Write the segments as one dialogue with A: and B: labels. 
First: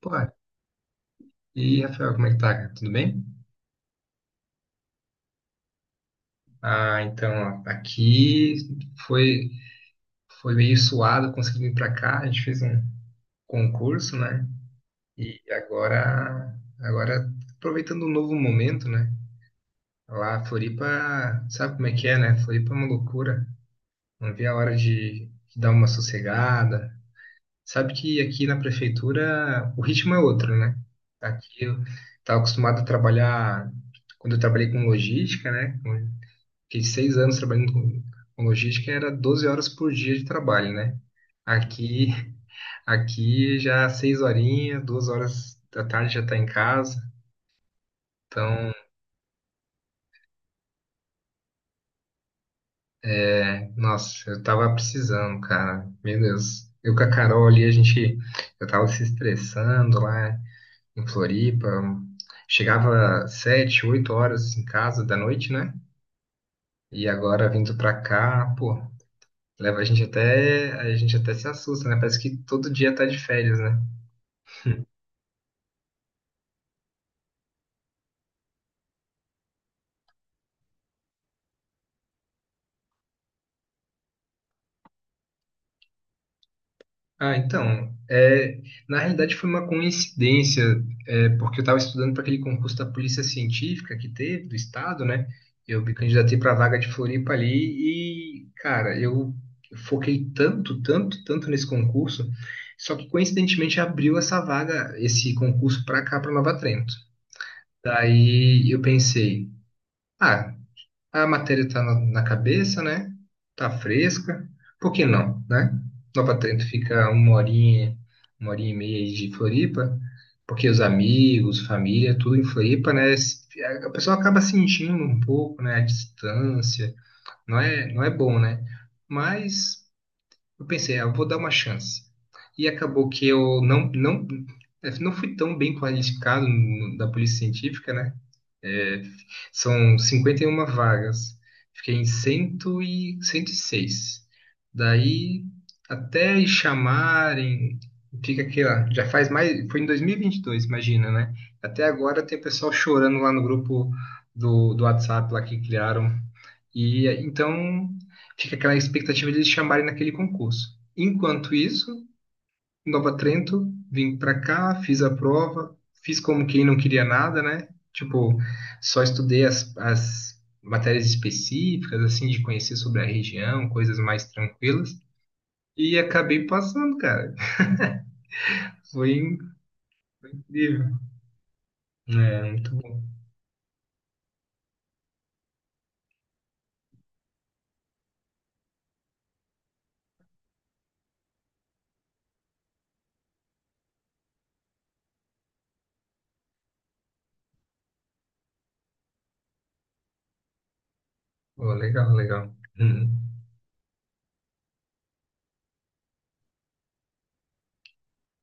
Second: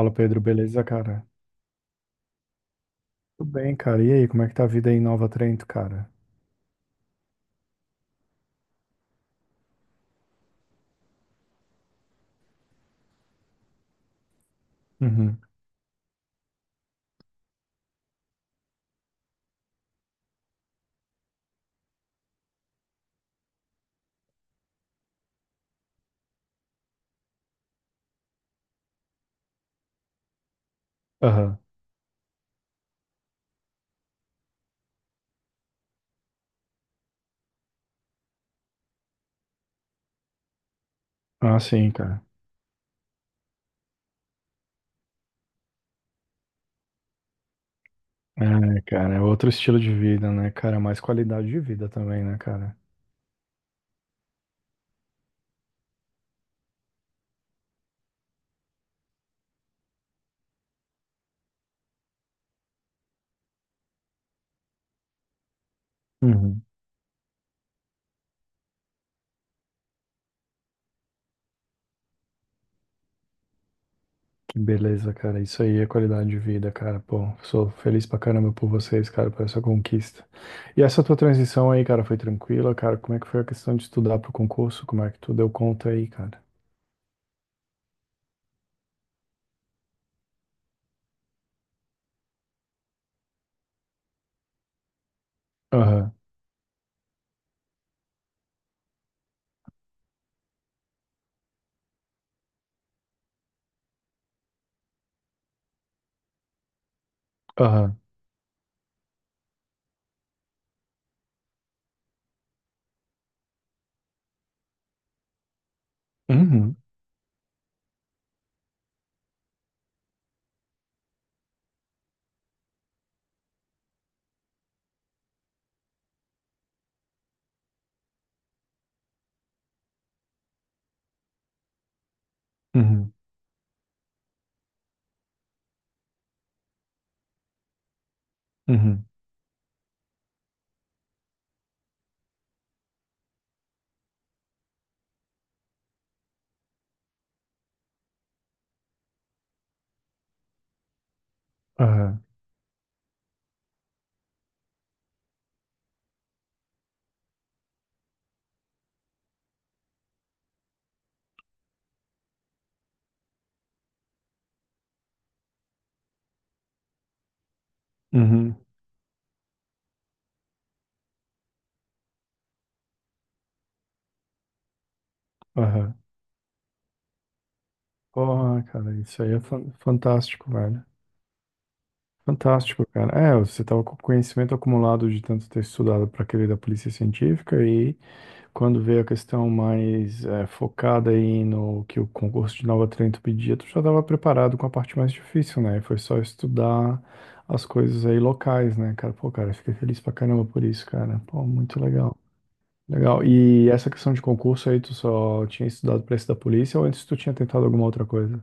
A: Pô,
B: Pedro, beleza, cara?
A: e Rafael, como é que tá, cara? Tudo bem?
B: Tudo bem, cara. E aí, como é que tá a vida aí em Nova Trento, cara?
A: Ah, então, ó, aqui foi, foi meio suado conseguir vir pra cá. A gente fez um concurso, né?
B: Uhum.
A: E agora aproveitando um novo momento, né? Lá, Floripa, sabe como é que é, né? Floripa é uma loucura. Não vi a hora de dar uma sossegada. Sabe que aqui na prefeitura o ritmo é outro, né?
B: Aham.
A: Aqui eu estava acostumado a trabalhar, quando eu trabalhei com logística, né? Fiquei 6 anos trabalhando com logística, e era 12 horas por dia de trabalho, né?
B: Ah, sim,
A: Aqui,
B: cara.
A: aqui já seis horinhas, 2 horas da tarde já tá em casa. Então,
B: É, cara, é outro estilo de vida, né, cara? Mais qualidade de vida também, né, cara?
A: é, nossa, eu tava precisando, cara. Meu Deus. Eu com a Carol ali, a gente, eu tava se estressando lá em Floripa. Chegava sete, oito horas em casa da noite, né?
B: Uhum.
A: E agora vindo pra cá, pô, leva a gente até se assusta, né? Parece que todo dia tá de férias, né?
B: Que beleza, cara. Isso aí é qualidade de vida, cara. Pô, sou feliz pra caramba por vocês, cara, por essa conquista. E essa tua transição aí, cara, foi tranquila, cara? Como é que foi a questão de estudar pro concurso? Como é que tu deu conta aí, cara?
A: Ah, então, é, na realidade foi uma coincidência, é, porque eu estava estudando para aquele concurso da Polícia Científica que teve, do Estado, né? Eu me
B: Aham,
A: candidatei para a vaga de Floripa ali e, cara, eu foquei tanto, tanto, tanto nesse concurso, só que coincidentemente abriu essa vaga, esse concurso para cá, para Nova Trento.
B: aham.
A: Daí eu pensei, ah, a matéria está na cabeça, né? Tá fresca. Por que não, né? Nova Trento
B: Uhum,
A: fica uma horinha e meia aí de Floripa, porque os amigos, família, tudo em Floripa, né? A pessoa acaba sentindo um pouco, né? A distância. Não é bom, né? Mas eu pensei, ah, eu vou dar uma chance. E acabou
B: uhum,
A: que eu não fui tão bem qualificado da polícia científica, né? É,
B: uhum,
A: são 51 vagas. Fiquei em 100 e 106. Daí, até chamarem, fica aquela. Já faz mais. Foi em 2022, imagina, né? Até
B: aham,
A: agora tem pessoal chorando lá no grupo do WhatsApp lá que criaram. E então, fica aquela expectativa de eles chamarem naquele concurso. Enquanto isso, Nova Trento, vim pra cá, fiz a prova, fiz como quem não queria nada, né? Tipo,
B: uhum,
A: só estudei as matérias específicas, assim, de conhecer sobre a região, coisas mais tranquilas,
B: aham.
A: e acabei passando, cara.
B: Porra, cara,
A: Foi
B: isso aí é fantástico, velho.
A: incrível. É, muito
B: Fantástico,
A: bom.
B: cara. É, você tava com conhecimento acumulado de tanto ter estudado para aquele da polícia científica e quando veio a questão mais focada aí no que o concurso de Nova Trento pedia, tu já estava preparado com a parte mais difícil, né? Foi só estudar as coisas aí locais, né, cara? Pô, cara, fiquei feliz pra caramba por isso, cara. Pô,
A: Pô,
B: muito
A: legal,
B: legal.
A: legal. Uhum.
B: Legal. E essa questão de concurso aí, tu só tinha estudado para esse da polícia ou antes tu tinha tentado alguma outra coisa?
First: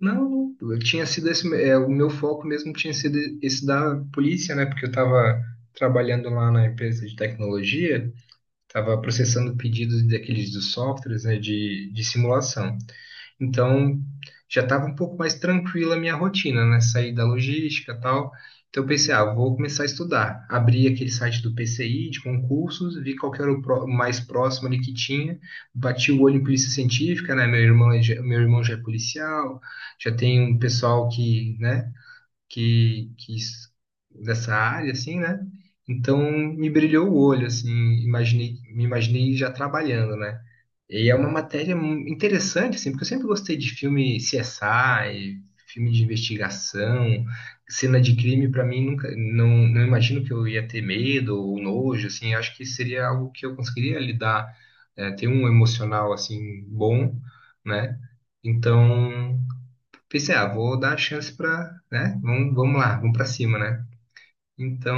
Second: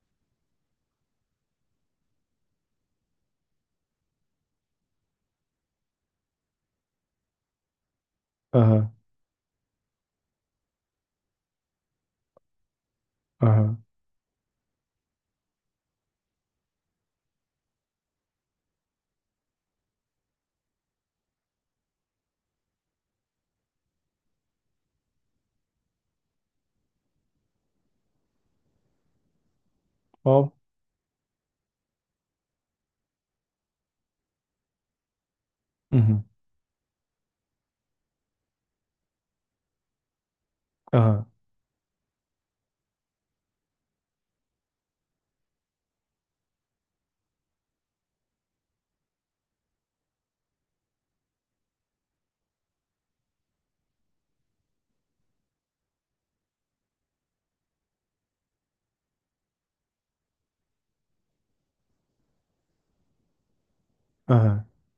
A: Não, eu tinha sido esse, é, o meu foco mesmo tinha sido esse da polícia, né? Porque eu tava trabalhando lá na empresa de tecnologia,
B: Aham,
A: estava processando pedidos daqueles dos softwares, né, de simulação.
B: aham.
A: Então, já estava um pouco mais tranquila a minha rotina, né, sair da logística e tal. Então, eu pensei, ah, vou começar a estudar. Abri aquele site do PCI, de concursos, vi qual que era o o mais próximo ali que tinha, bati o olho em polícia científica, né, meu irmão, é meu irmão já é policial, já tem
B: Qual?
A: um pessoal que, né, que, que s- dessa área, assim, né? Então
B: Uhum.
A: me brilhou o olho, assim, imaginei, me imaginei já trabalhando, né? E é
B: Aham.
A: uma matéria interessante, assim, porque eu sempre gostei de filme CSI, filme de investigação, cena de crime, para mim nunca, não imagino que eu ia ter medo ou nojo, assim, acho que seria algo que eu conseguiria lidar, ter um emocional assim bom, né? Então pensei, ah, vou dar a chance pra, né? Vamos, vamos lá, vamos pra cima, né?
B: Aham.
A: Então,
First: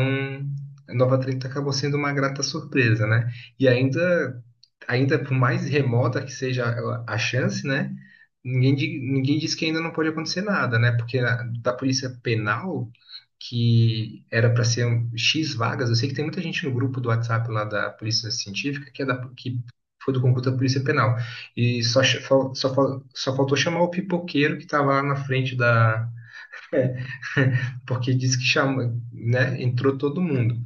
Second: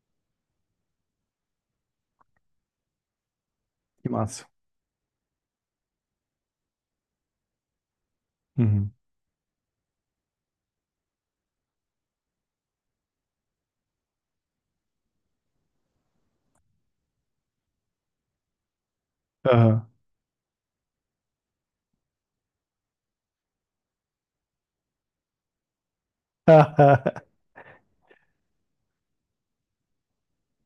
A: a Nova 30 acabou sendo uma grata surpresa, né? E
B: Que
A: ainda,
B: massa.
A: ainda por mais remota que seja a chance, né? Ninguém,
B: Uhum.
A: ninguém diz que ainda não pode acontecer nada, né? Porque da Polícia Penal, que era para ser X vagas, eu sei que tem muita gente no grupo do WhatsApp lá da Polícia Científica que
B: Aham.
A: foi do concurso da Polícia Penal. E só, só faltou chamar o pipoqueiro que estava lá na frente da porque diz que chama, né, entrou todo mundo.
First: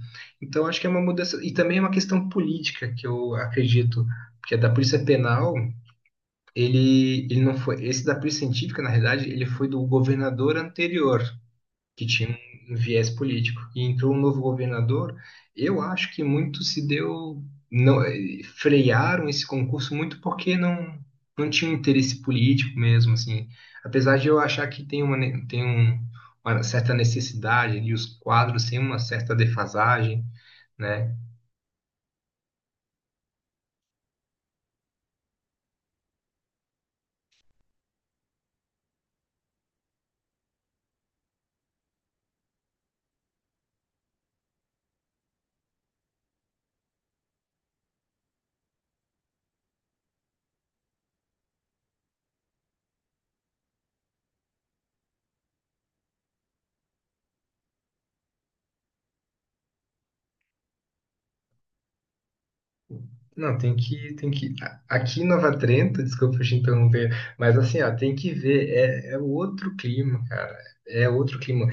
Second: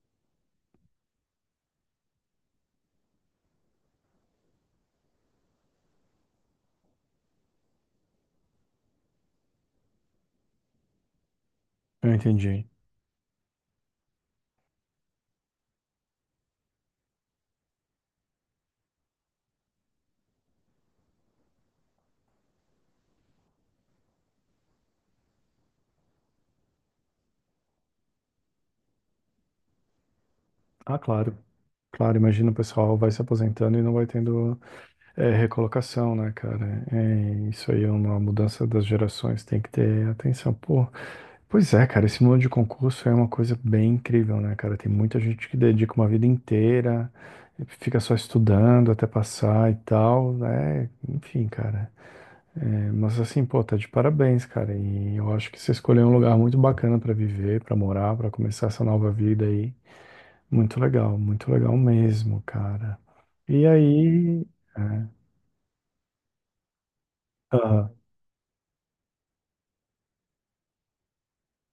A: Então acho que é uma mudança e também é uma questão política que eu acredito, porque é da Polícia Penal, ele não foi, esse da Polícia Científica, na realidade, ele foi do governador anterior que
B: Eu
A: tinha
B: entendi.
A: um viés político. E entrou um novo governador, eu acho que muito se deu, não, eh, frearam esse concurso muito porque não, não tinha um interesse político mesmo, assim. Apesar de eu achar que tem uma, uma certa necessidade e os quadros têm uma certa defasagem,
B: Ah,
A: né?
B: claro. Claro, imagina o pessoal vai se aposentando e não vai tendo recolocação, né, cara? É, isso aí é uma mudança das gerações, tem que ter atenção. Pô, pois é, cara, esse mundo de concurso é uma coisa bem incrível, né, cara? Tem muita gente que dedica uma vida inteira, fica só estudando até passar e tal, né? Enfim, cara. É, mas assim, pô, tá de parabéns, cara. E eu acho que você escolheu um lugar muito bacana pra viver, pra morar, pra começar essa nova vida aí. Muito legal mesmo, cara.
A: Não,
B: E aí. É,
A: aqui em Nova Trento, desculpa te interromper, mas assim, ó,
B: aham.
A: tem que ver, é outro clima, cara, é outro clima.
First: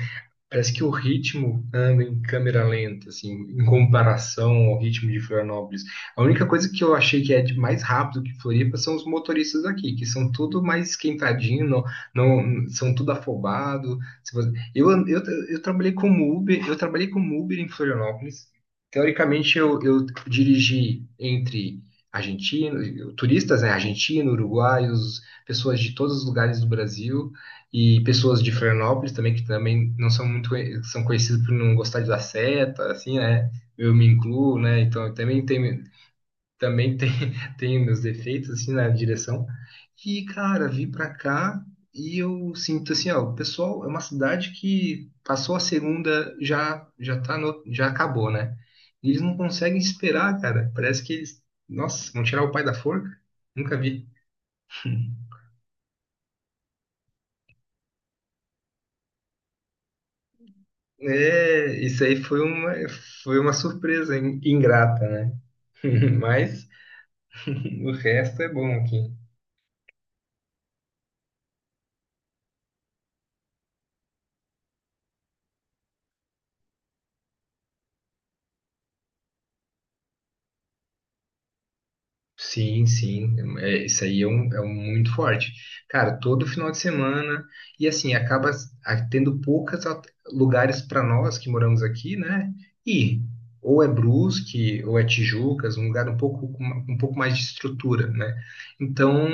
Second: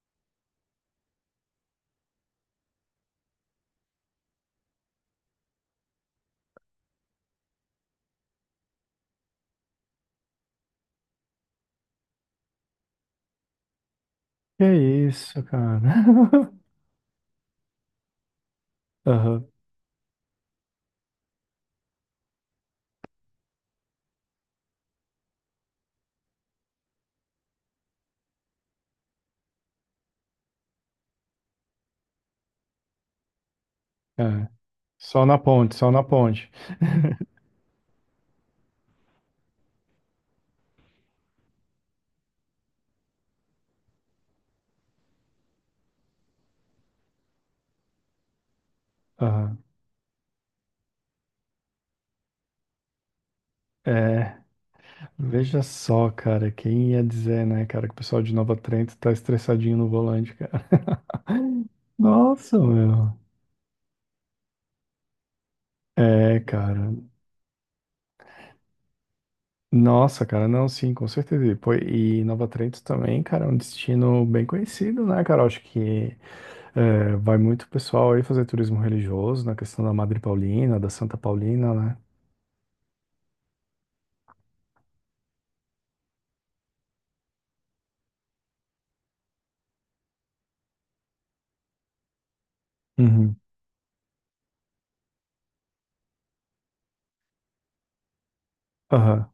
A: Parece que o ritmo anda em câmera lenta, assim, em comparação ao ritmo de Florianópolis. A única coisa que eu achei que é de mais rápido que Floripa são os motoristas aqui, que são tudo mais esquentadinho, são tudo afobado. Se você-
B: Que
A: Eu, an-
B: isso,
A: eu
B: cara.
A: trabalhei como Uber, eu trabalhei como Uber em Florianópolis.
B: Aham,
A: Teoricamente, eu dirigi entre argentinos, turistas, né, argentinos, uruguaios, pessoas de todos os lugares do Brasil. E pessoas de Florianópolis também, que também não são muito, são conhecidas por não gostar de dar seta, assim, né? Eu me
B: é.
A: incluo, né? Então, eu
B: Só na
A: também
B: ponte,
A: tenho,
B: só na ponte.
A: também tem, tenho meus defeitos, assim, na direção. E, cara, vim pra cá e eu sinto, assim, ó, o pessoal, é uma cidade que passou a segunda, já, já tá no, já acabou, né? E eles não
B: Aham.
A: conseguem esperar, cara. Parece que eles, nossa, vão tirar o pai da forca. Nunca vi.
B: É, veja só, cara, quem ia dizer, né, cara, que o pessoal de Nova Trento tá estressadinho no volante, cara.
A: É, isso aí
B: Nossa, meu.
A: foi uma surpresa ingrata, né?
B: É,
A: Mas
B: cara.
A: o resto é bom aqui.
B: Nossa, cara, não, sim, com certeza. E pô, e Nova Trento também, cara, é um destino bem conhecido, né, cara? Eu acho que vai muito pessoal aí fazer turismo religioso, na questão da Madre Paulina, da Santa Paulina, né?
A: Sim, sim, é, isso aí é, é um muito forte. Cara, todo final de semana, e assim, tendo poucos lugares para nós que moramos aqui, né? E
B: Uhum.
A: ou é Brusque, ou é Tijucas, um lugar um pouco, um pouco mais de estrutura, né? Então,
B: Aham,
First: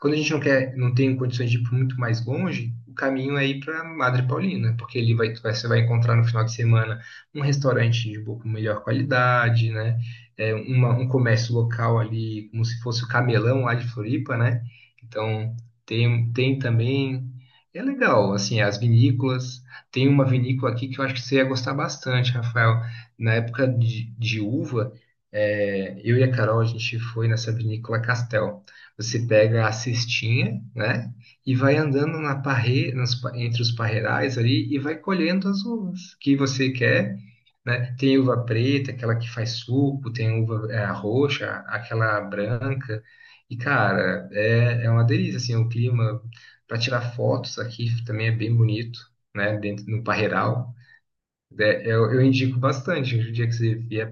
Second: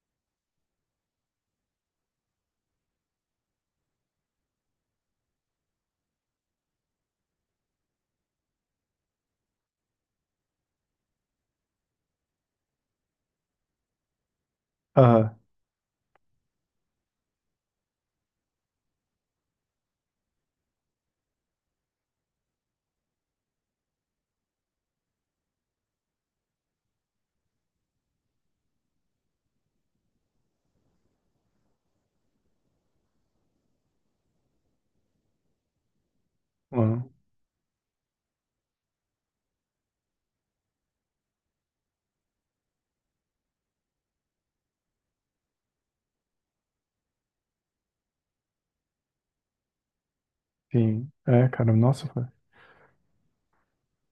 A: quando a gente não quer, não tem condições de ir muito mais longe, o caminho é ir para Madre Paulina, porque ali você vai encontrar no final de semana um restaurante de um pouco melhor qualidade, né? É, um comércio local ali, como se fosse o Camelão lá de Floripa, né?
B: aham,
A: Então, tem, tem também. É legal, assim, as vinícolas. Tem uma vinícola aqui que eu acho que você ia gostar bastante, Rafael. Na época de uva, é, eu e a Carol, a gente foi nessa vinícola Castel. Você pega a cestinha, né? E vai andando na parre, nas pa- entre os parreirais ali e vai colhendo as uvas que você
B: aham,
A: quer, né? Tem uva preta, aquela que faz suco, tem uva é, roxa, aquela branca. E, cara, é uma delícia, assim, o clima para tirar fotos aqui também é bem bonito, né? Dentro no Parreiral.
B: sim.
A: É, eu indico bastante o dia que você vier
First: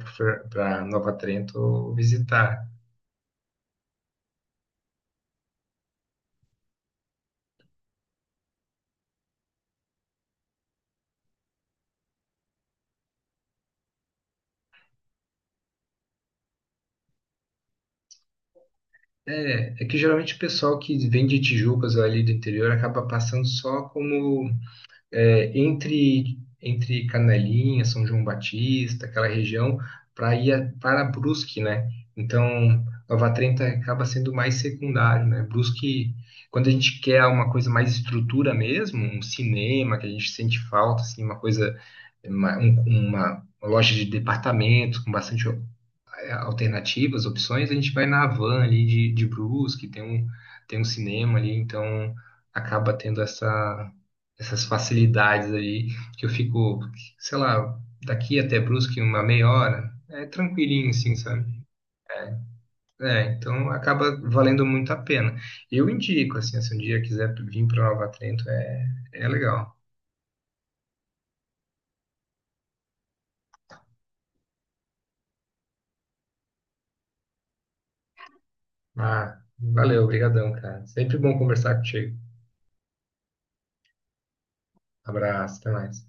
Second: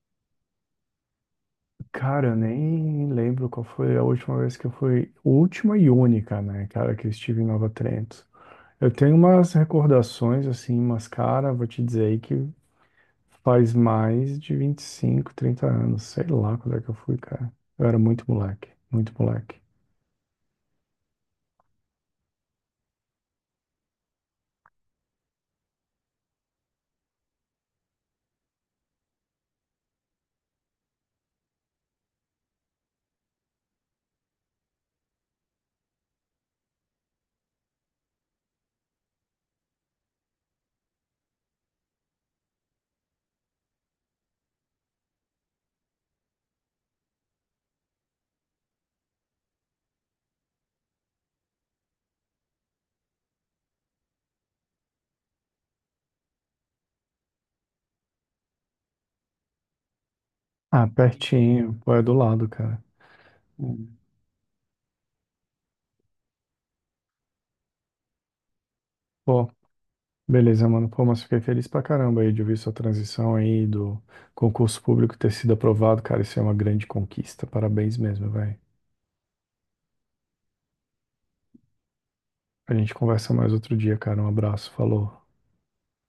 A: para Nova Trento
B: Cara, eu
A: visitar.
B: nem lembro qual foi a última vez que eu fui, última e única, né, cara, que eu estive em Nova Trento. Eu tenho umas recordações, assim, mas, cara, vou te dizer aí que faz mais de 25, 30 anos. Sei lá quando é que eu fui, cara. Eu era muito moleque, muito moleque.
A: É, é que geralmente o pessoal que vem de Tijucas ou ali do interior acaba passando só como é, entre Canelinha, São João Batista, aquela região, para Brusque, né? Então, Nova Trenta acaba sendo mais secundário, né? Brusque, quando a gente quer uma coisa mais estrutura mesmo, um cinema que a gente sente falta, assim, uma coisa, uma, um- uma loja de departamentos com bastante alternativas, opções, a gente vai na van ali de Brusque, tem tem um cinema ali, então acaba tendo essa, essas facilidades ali, que eu fico, sei lá, daqui até Brusque uma meia hora, é
B: Ah,
A: tranquilinho assim, sabe?
B: pertinho. Pô, é do lado, cara.
A: É, então
B: Hum.
A: acaba valendo muito a pena. Eu indico, assim, se um dia quiser vir para Nova Trento, é, é
B: Pô,
A: legal.
B: beleza, mano. Pô, mas fiquei feliz pra caramba aí de ouvir sua transição aí do concurso público ter sido aprovado, cara. Isso é uma grande conquista. Parabéns mesmo, velho.
A: Ah, valeu, obrigadão, cara. Sempre bom conversar contigo.
B: A gente conversa mais outro dia, cara. Um abraço. Falou.
A: Abraço, até mais.